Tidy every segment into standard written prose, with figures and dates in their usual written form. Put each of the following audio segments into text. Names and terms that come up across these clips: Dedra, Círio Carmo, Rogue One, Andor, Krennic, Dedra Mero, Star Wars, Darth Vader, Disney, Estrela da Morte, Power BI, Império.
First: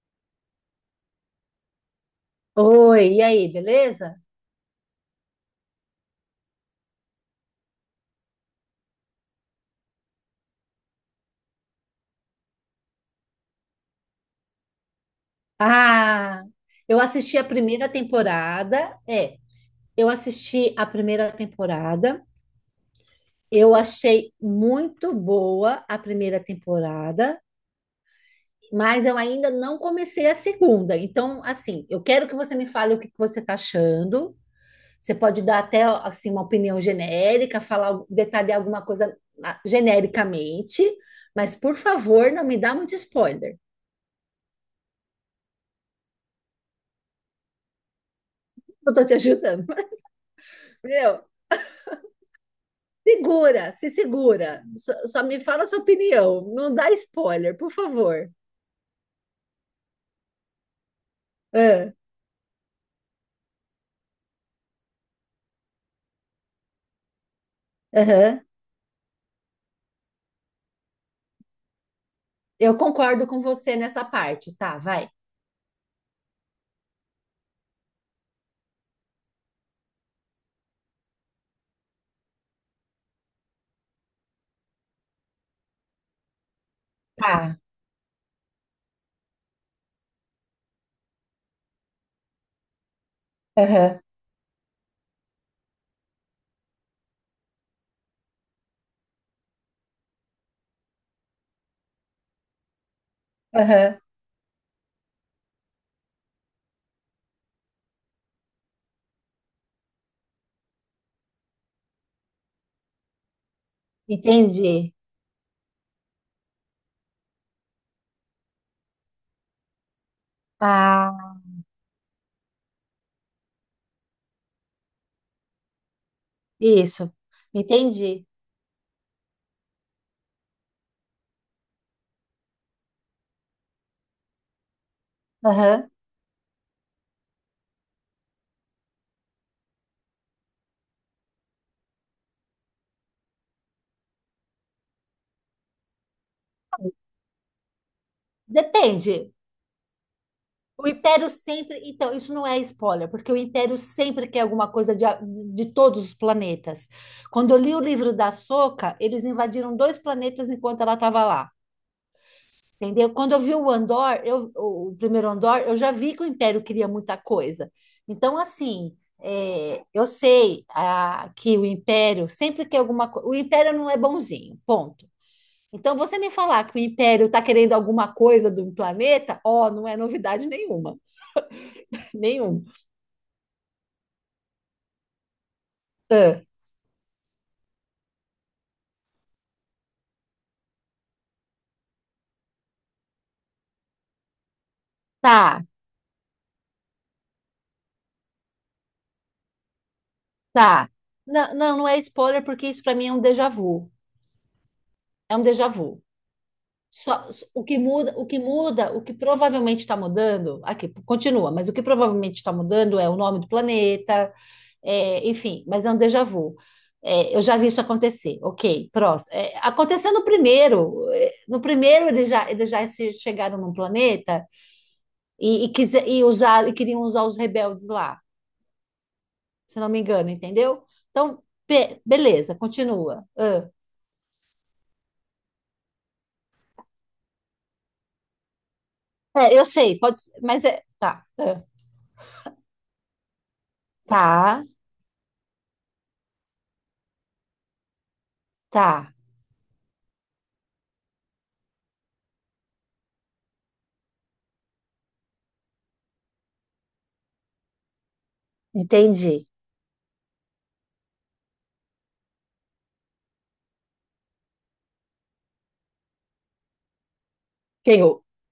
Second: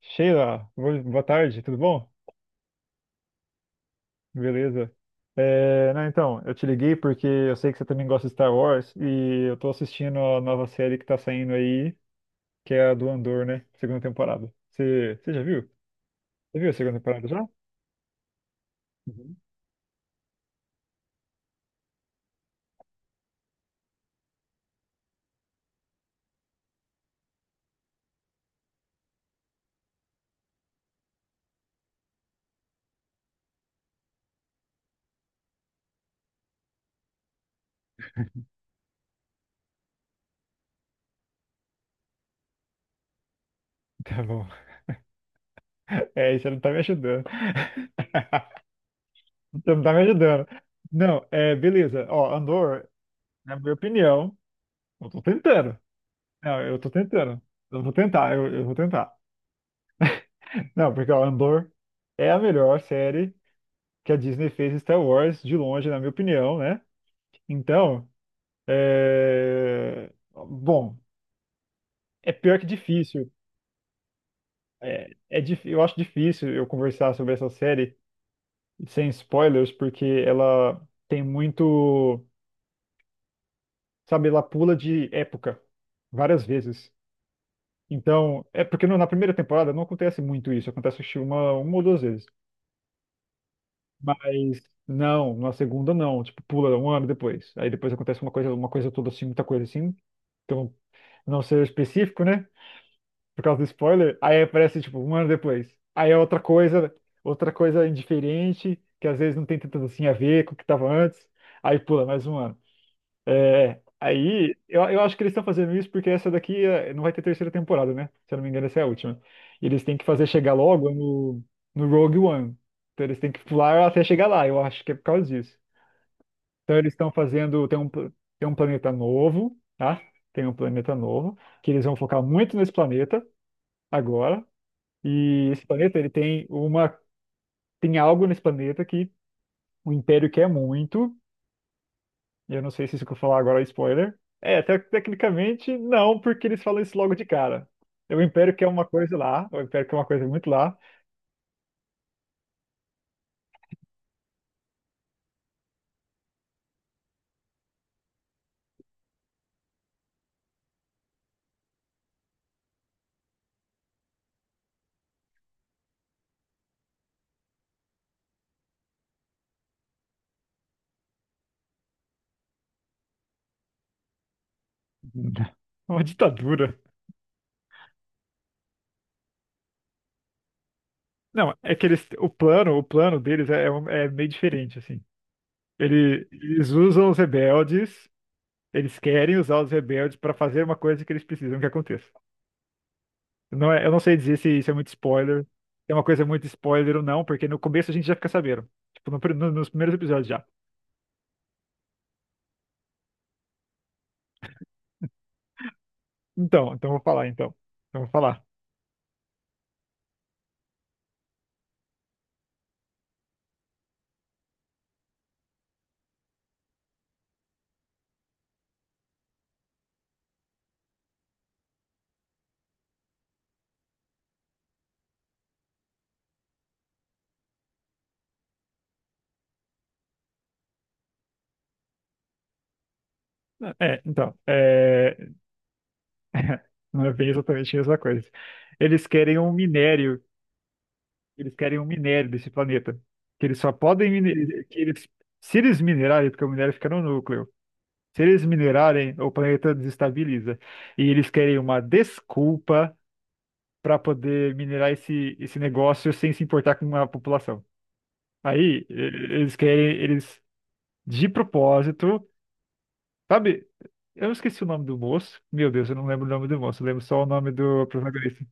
Sheila, boa tarde, tudo bom? Oi, e aí, beleza? Beleza. É, não, então, eu te liguei porque eu sei que você também gosta de Star Wars e eu tô assistindo a nova série que tá saindo aí, que é a do Andor, né? Segunda temporada. Você já viu? Ah, Você viu a segunda eu temporada assisti já? a primeira temporada. Uhum. Eu assisti a primeira temporada. Eu achei muito boa a primeira temporada, mas eu ainda não comecei a segunda. Então, assim, eu quero que você me fale o que que você está achando. Você pode dar até assim uma opinião genérica, falar, detalhar alguma coisa, genericamente, mas por favor, não me dá muito spoiler. Tá bom. É, isso não tá me ajudando. Eu tô te ajudando. Você não tá me ajudando. Meu. Não, é, beleza. Ó, Andor, na Segura, minha se opinião, segura. Só, eu tô só me fala a tentando. sua opinião. Não, Não eu tô dá tentando. spoiler, por Eu vou favor. tentar, eu vou tentar. Não, porque ó, Andor Ah, é a melhor série que a Disney fez em Star Wars, de longe, na minha opinião, né? Então, aham. é... bom, é pior que Eu concordo difícil. com você nessa parte. Tá, vai. Eu acho difícil eu conversar sobre essa série sem spoilers, porque ela tem muito, sabe, ela pula de época várias vezes. Ah, Então, é porque na primeira temporada não acontece muito isso, acontece acho que uma ou duas vezes. aham, Mas não, na segunda não, tipo, pula um ano depois. Aí depois acontece uma coisa toda assim, muita coisa assim, então não, ser específico, né? Por causa do aham. spoiler. Aí aparece, tipo, um ano depois. Aí é outra coisa indiferente, que às vezes não tem tanto assim a ver com o que tava antes. Aí pula mais um ano. É, aí, Entendi. eu acho que eles estão fazendo isso porque essa daqui é, não vai ter terceira temporada, né? Se eu não me engano, essa é a última. E eles têm que fazer chegar logo Ah, no Rogue One. Então eles têm que pular até chegar lá, eu acho que é por causa disso. Então eles isso. estão fazendo, Entendi. tem um planeta novo, tá? Tem um planeta novo, que eles vão focar muito nesse planeta agora. E esse Aham. planeta, ele tem uma, tem algo nesse planeta que o Império quer muito. Eu não sei se isso que eu falar agora é spoiler. É, tecnicamente não, porque eles falam isso logo de cara. O Império quer uma coisa Depende. lá, o Império quer uma coisa muito lá. O Império sempre. Então, isso não é spoiler, porque o Império sempre quer alguma coisa de, de todos os planetas. Quando eu li o livro da Soca, eles invadiram dois planetas enquanto ela estava lá. Entendeu? Quando eu vi o Andor, o primeiro Andor, eu já vi que o Império queria muita coisa. Então, assim, é, eu sei, que o Império, sempre que alguma coisa. O Império não é bonzinho, ponto. Então, Uma você me falar ditadura. que o Império está querendo alguma coisa do planeta, ó, não é novidade nenhuma. Não, é que eles, Nenhum. O plano deles é, é meio diferente, assim. Ah, Eles usam os rebeldes. Eles querem usar os rebeldes para fazer uma coisa que eles precisam que aconteça. Não é, eu não sei dizer se isso é muito spoiler, tá, se é uma coisa muito spoiler ou não, porque no começo a gente já fica sabendo. Tipo, nos primeiros episódios já. tá. Não, não, não é spoiler, porque isso para mim é um déjà vu. É um déjà vu. Então, então eu vou falar, Só, então. o que Então eu vou muda, o que falar. muda, o que provavelmente está mudando, aqui continua, mas o que provavelmente está mudando é o nome do planeta, é, enfim, mas é um déjà vu. É, eu já vi isso acontecer, ok, próximo. É, aconteceu no primeiro, é, no primeiro eles já, chegaram num planeta e, e usar, e queriam usar os rebeldes lá, se não me engano, entendeu? Então, beleza, continua. É, então, é... não é bem exatamente a mesma coisa. Eles querem um É, eu sei, pode minério, ser, mas eles é, querem um minério desse planeta, que eles tá, se eles minerarem, porque o minério fica no núcleo. Se eles tá, minerarem, o planeta desestabiliza. E eles querem uma desculpa para poder minerar esse negócio sem se importar com a população. Aí, entendi. eles querem, eles, de propósito, sabe? Eu esqueci o nome do moço. Meu Deus, eu não lembro o nome do moço, eu lembro só o nome do Quem? protagonista.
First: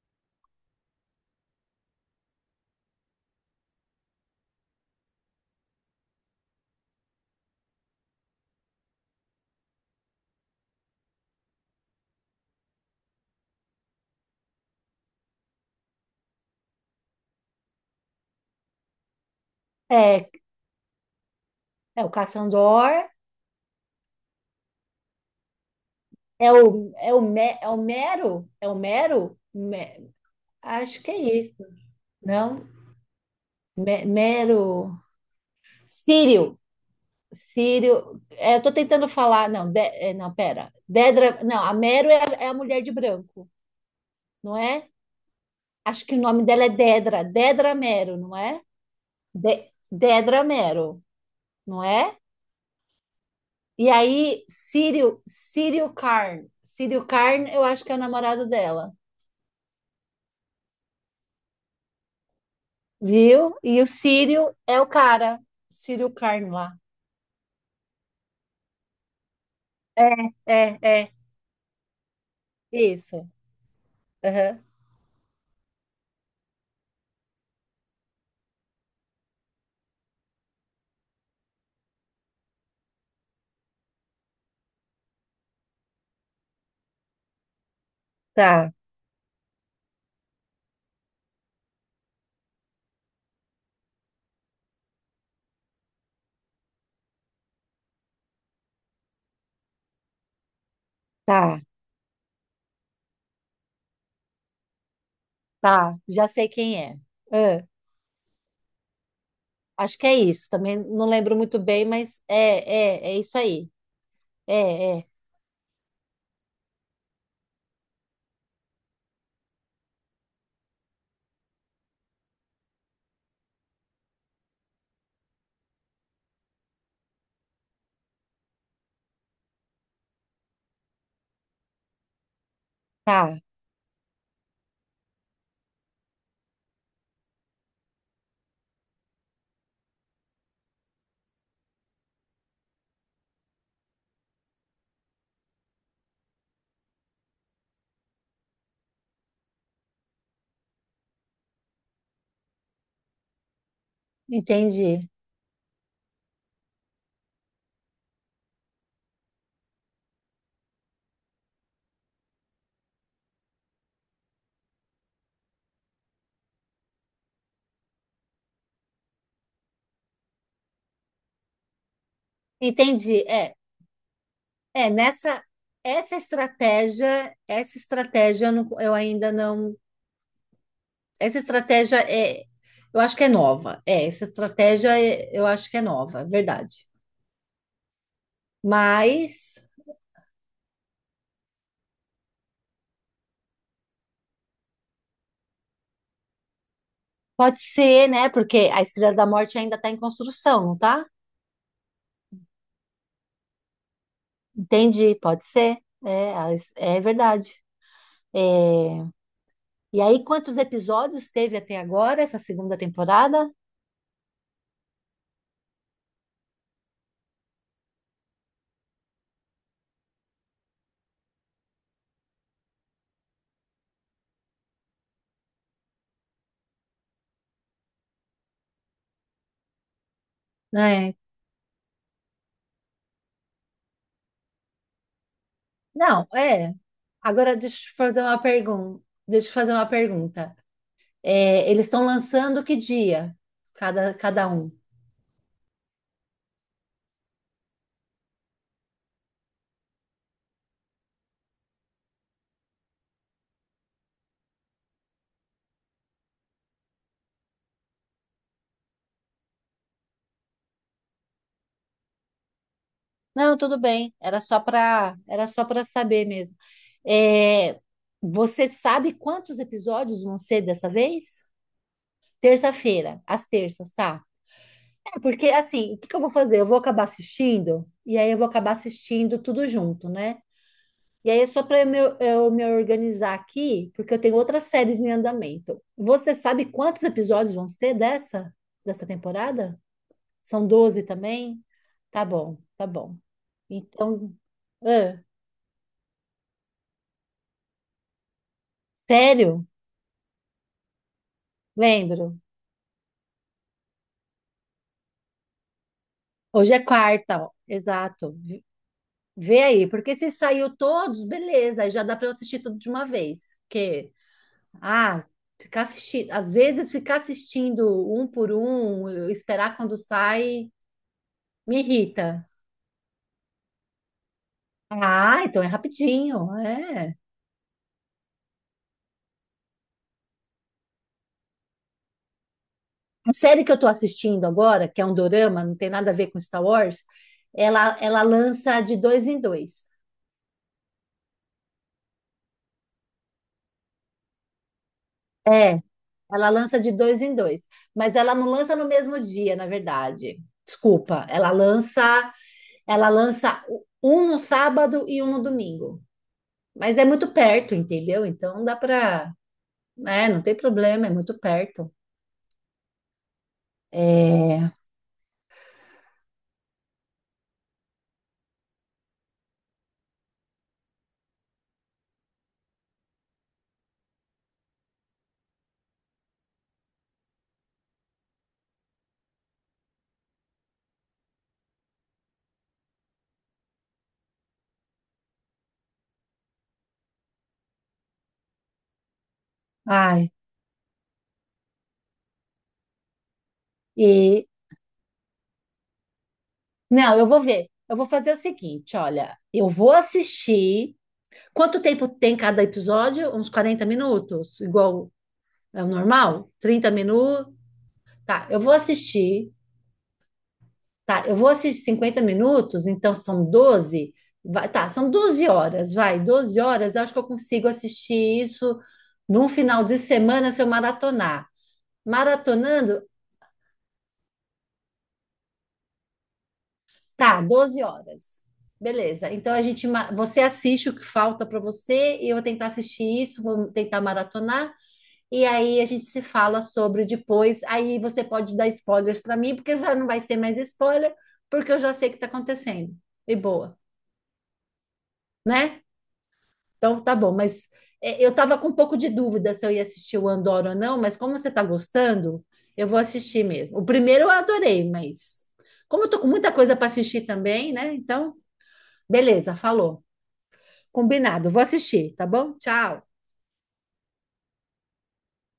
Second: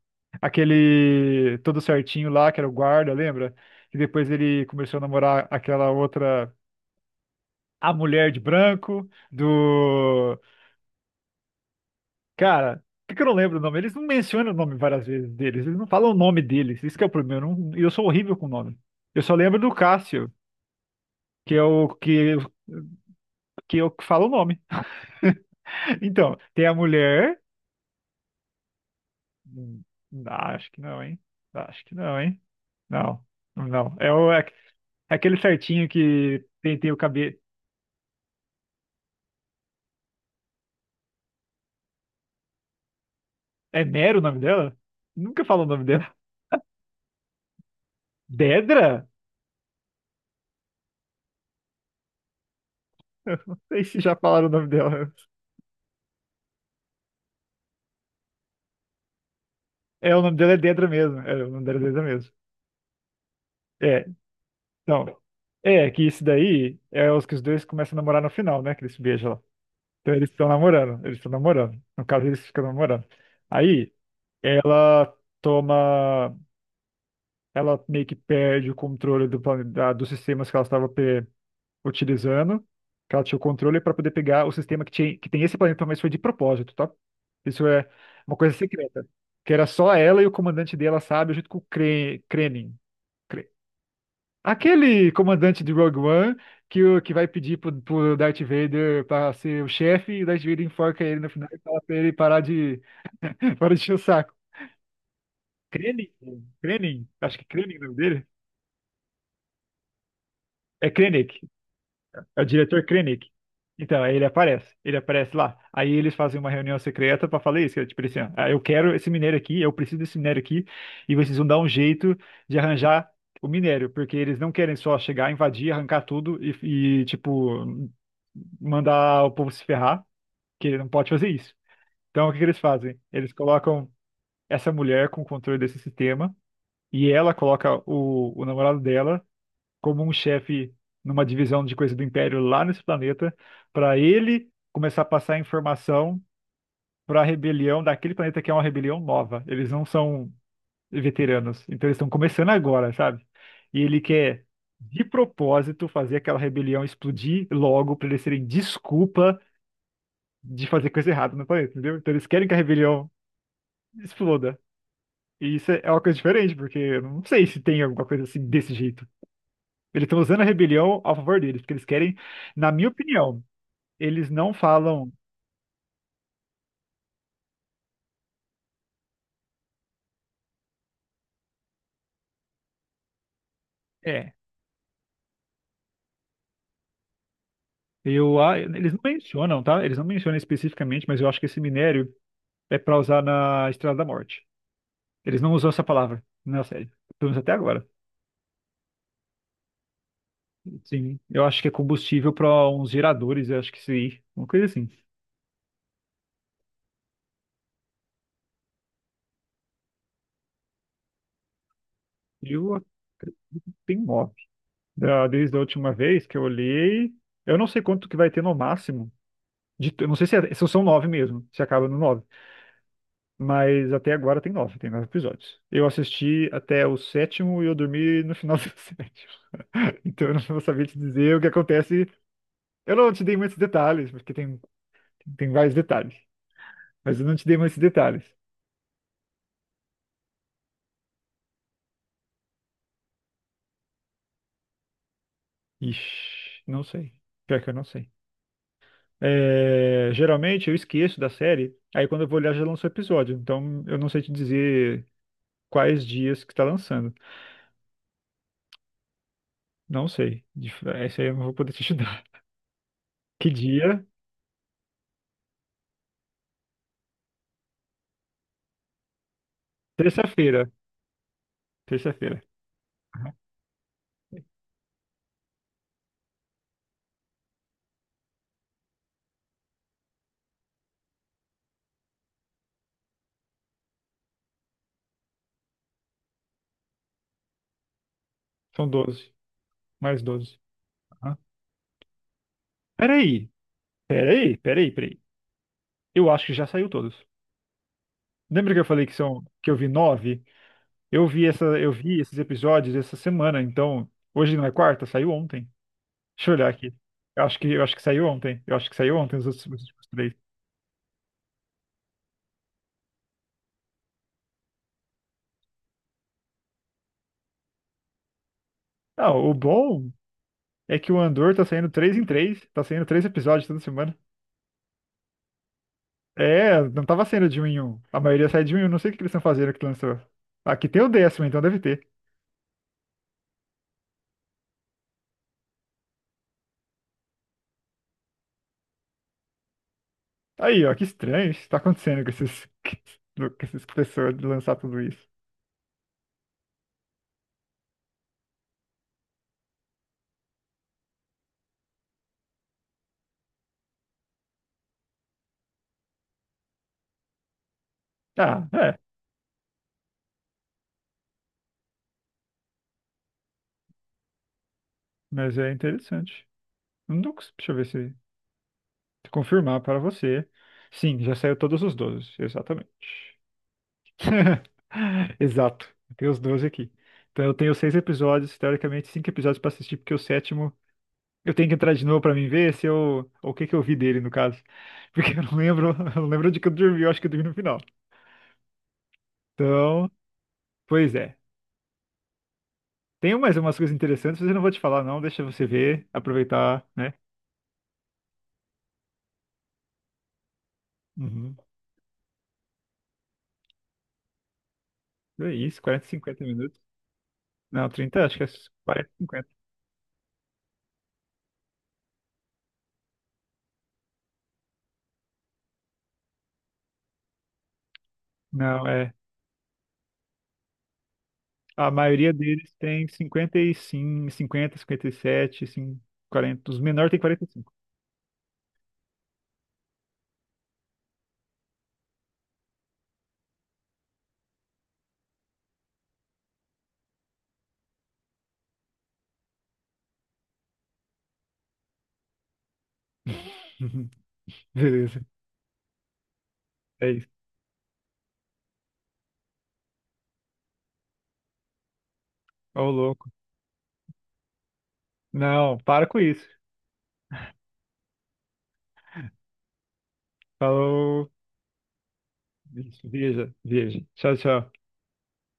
Aquele todo certinho lá, que era o guarda, lembra? E depois ele começou a namorar aquela outra, a mulher de branco, do. Cara, por que que eu não lembro o nome? Eles não mencionam o nome várias vezes deles, eles não falam o nome deles, isso que é o problema. Eu, não- eu sou horrível com nome. Eu só lembro do É, Cássio, que é o é o que, Caçandor. que eu que falo o nome. Então, É tem a o, é o, mulher. É o Mero, Hum, Acho que não, acho que é hein? isso, Acho que não, hein? não? Não, não. É, o, é Mero, é aquele certinho que Círio, tem, tem o cabelo. Círio, é, eu tô tentando falar, não, é, não, pera, Dedra, não, a Mero é, a é a mulher de branco, É Nero o nome não dela? é? Nunca falo o nome Acho dela. que o nome dela é Dedra, Dedra Mero, não é? Dedra? Dedra Mero, não é? Eu não sei E se já aí, falaram o nome dela. Círio, Círio Carn, Círio Carn, eu acho que é o namorado dela. É, o nome dela é Dedra mesmo. É, o nome dela é Dedra mesmo. Viu? E o É, Círio é o então, cara. é que Círio isso Carmo lá. daí é os que os dois começam a namorar no final, né? Que eles se beijam lá. É, Então eles estão é, namorando, é. eles estão namorando. No caso, eles ficam namorando. Isso. Aí Aham. ela toma, ela meio que perde o controle dos sistemas que ela estava utilizando, que ela tinha o controle para poder pegar o sistema que, tinha, que tem esse planeta, mas foi de propósito, tá? Isso é uma coisa Tá, secreta, que era só ela e o comandante dela, sabe, junto com o Krenin. Aquele comandante de Rogue One que, que vai pedir pro Darth Vader para ser o chefe e o Darth Vader enforca ele no final e tá, fala pra ele parar de, parar de encher o saco. tá. Krennic? Já sei quem é. Krennic? Acho que É, Krennic é o nome dele. acho que é isso. Também É não Krennic. lembro muito bem, mas É o diretor é, é, é Krennic. isso aí. Então, aí ele aparece. Ele É, é. aparece lá. Aí eles fazem uma reunião secreta pra falar isso, que é tipo assim, ó, ah, eu quero esse minério aqui, eu preciso desse minério aqui, e vocês vão dar um jeito de arranjar o minério, porque eles não querem só chegar, invadir, arrancar tudo tipo, mandar o povo se ferrar, que ele não pode fazer isso. Então, o que que eles fazem? Eles Tá. colocam essa mulher com o controle desse sistema, e ela coloca o namorado dela como um chefe numa divisão de coisa do Império lá nesse planeta, para ele começar a passar informação para a rebelião daquele planeta que é uma rebelião nova. Eles não são veteranos, então eles estão começando agora, sabe? E ele quer de Entendi. propósito fazer aquela rebelião explodir logo para eles terem desculpa de fazer coisa errada no planeta, entendeu? Então eles querem que a rebelião exploda. E isso é uma coisa diferente, porque eu não sei se tem alguma coisa assim desse jeito. Eles estão usando a rebelião a favor deles, porque eles querem, na minha Entendi. opinião, É, eles não é. falam. Nessa, essa estratégia eu, eu ainda não. Essa estratégia é. Eu acho que é nova. É, É, eu acho que é nova, é verdade. Eles não mencionam, Mas tá? Eles não mencionam especificamente, mas eu acho que esse minério é para usar na Estrela da Morte. Eles não usam essa palavra na série, pelo menos até pode agora. ser, né? Porque a Estrela da Morte ainda está em construção, não tá? Sim, eu acho que é combustível para uns geradores, eu acho que sim, uma coisa assim. Entendi, pode ser. É, é verdade. É, e aí, quantos episódios teve até agora essa Eu segunda temporada? tenho mob. Desde a última vez que eu olhei, eu não sei quanto que vai ter no máximo. De, eu não sei se, se são nove mesmo, se acaba no nove. Mas até agora tem nove episódios. Eu assisti até o sétimo e eu dormi no final do sétimo. Então eu não vou saber te É. dizer o que acontece. Eu não te dei muitos detalhes, porque tem vários detalhes. Não, é. Mas eu não te dei Agora deixa muitos eu te fazer detalhes. uma pergunta. Deixa eu te fazer uma pergunta. É, eles estão lançando que dia? Cada, cada um. Ixi, não sei. Pior que eu não sei. É, geralmente eu esqueço da série, aí quando eu vou olhar já lançou o episódio. Então eu não sei te dizer quais dias que está lançando. Não sei. De- essa aí eu não vou poder te ajudar. Que Não, tudo dia? bem. Era só para saber mesmo. É, você sabe quantos episódios vão ser Terça-feira. dessa vez? Terça-feira. Terça-feira, às terças, tá? É, porque assim, o que que eu vou fazer? Eu vou acabar assistindo e aí eu vou acabar assistindo tudo junto, né? E aí é só para eu, eu me organizar aqui, porque eu tenho outras séries em andamento. Você sabe quantos episódios vão ser dessa São 12. temporada? Mais 12. São 12 Aham. também? Tá bom, tá bom. Peraí, Então, peraí, peraí, peraí. Eu acho que já saiu todos. Lembra que eu falei que são sério? que eu vi nove? Eu vi Lembro. esses episódios essa semana, então hoje não é quarta, saiu ontem. Deixa eu olhar Hoje é aqui. quarta, Eu ó. acho que eu acho que saiu Exato. ontem. Eu acho que saiu ontem Vê os aí, últimos porque se três. saiu todos, beleza, aí já dá para eu assistir tudo de uma vez. Porque, ah, ficar assistindo, às vezes ficar assistindo um por um, eu Ah, o esperar quando bom sai, é que o Andor tá me saindo três em irrita. três, tá saindo três episódios toda semana. Ah, então é rapidinho, É, não é. tava saindo de um em um. A maioria sai de um em um. Não sei o que eles estão fazendo que lançou. Aqui tem o décimo, então deve ter. A série que eu tô assistindo agora, que é um dorama, não tem nada a ver com Star Wars, ela lança de dois em dois. Aí, ó, que estranho isso tá acontecendo com esses, com essas pessoas de lançar tudo isso. É. Ela lança de dois em dois, mas ela não lança no mesmo dia, na verdade. Desculpa, ela lança um no sábado e um no domingo. Mas é muito perto, entendeu? Então Ah, dá é, para, é, não tem problema, é muito perto. É, mas é interessante. Não tô cons- deixa eu ver se confirmar para você. Sim, já saiu todos os 12, exatamente. Exato, eu tenho os 12 aqui. Então eu tenho seis episódios, teoricamente cinco episódios para assistir, porque o sétimo eu tenho que entrar de novo para mim ver se eu, o que que eu vi dele no caso, porque eu não lembro, eu não lembro de que eu dormi, eu acho que eu dormi no final. Então, ai, pois é. Tem mais umas coisas interessantes, e mas eu não vou te falar, não. Deixa você ver, aproveitar, né? não, eu vou ver. Eu vou fazer o seguinte, olha, eu vou assistir. Uhum. Quanto tempo tem cada episódio? Uns 40 minutos, igual É isso, é o quarenta cinquenta normal? minutos. 30 minutos. Não, 30. Acho que Tá, é eu vou 40, 50. assistir. Tá, eu vou assistir 50 minutos, então são 12. Vai, tá, são 12 horas, vai, 12 horas. Acho que eu consigo assistir isso Não, é. num final de semana se eu maratonar. A maioria deles Maratonando, tem 50, 55, 50, 57, sim, 40. Os menores têm tá, 45. 12 horas. Beleza. Então a gente, você assiste o que falta para você, e eu vou tentar assistir isso, vou tentar maratonar, e aí a gente se fala sobre depois. Aí você pode dar spoilers para mim, porque já não vai ser mais spoiler, porque eu já sei o que está acontecendo. E boa, Uhum. Beleza, né? Então, é tá isso. bom, mas é, eu estava com um pouco de dúvida se eu ia assistir o Andor ou não, mas como você está gostando, eu Ô, vou louco. assistir mesmo. O primeiro eu adorei, mas Não, como para eu com tô com isso. muita coisa para assistir também, né? Então, beleza, falou. Falou. Combinado, vou assistir, tá bom? Tchau. Isso, veja, veja. Tchau, tchau.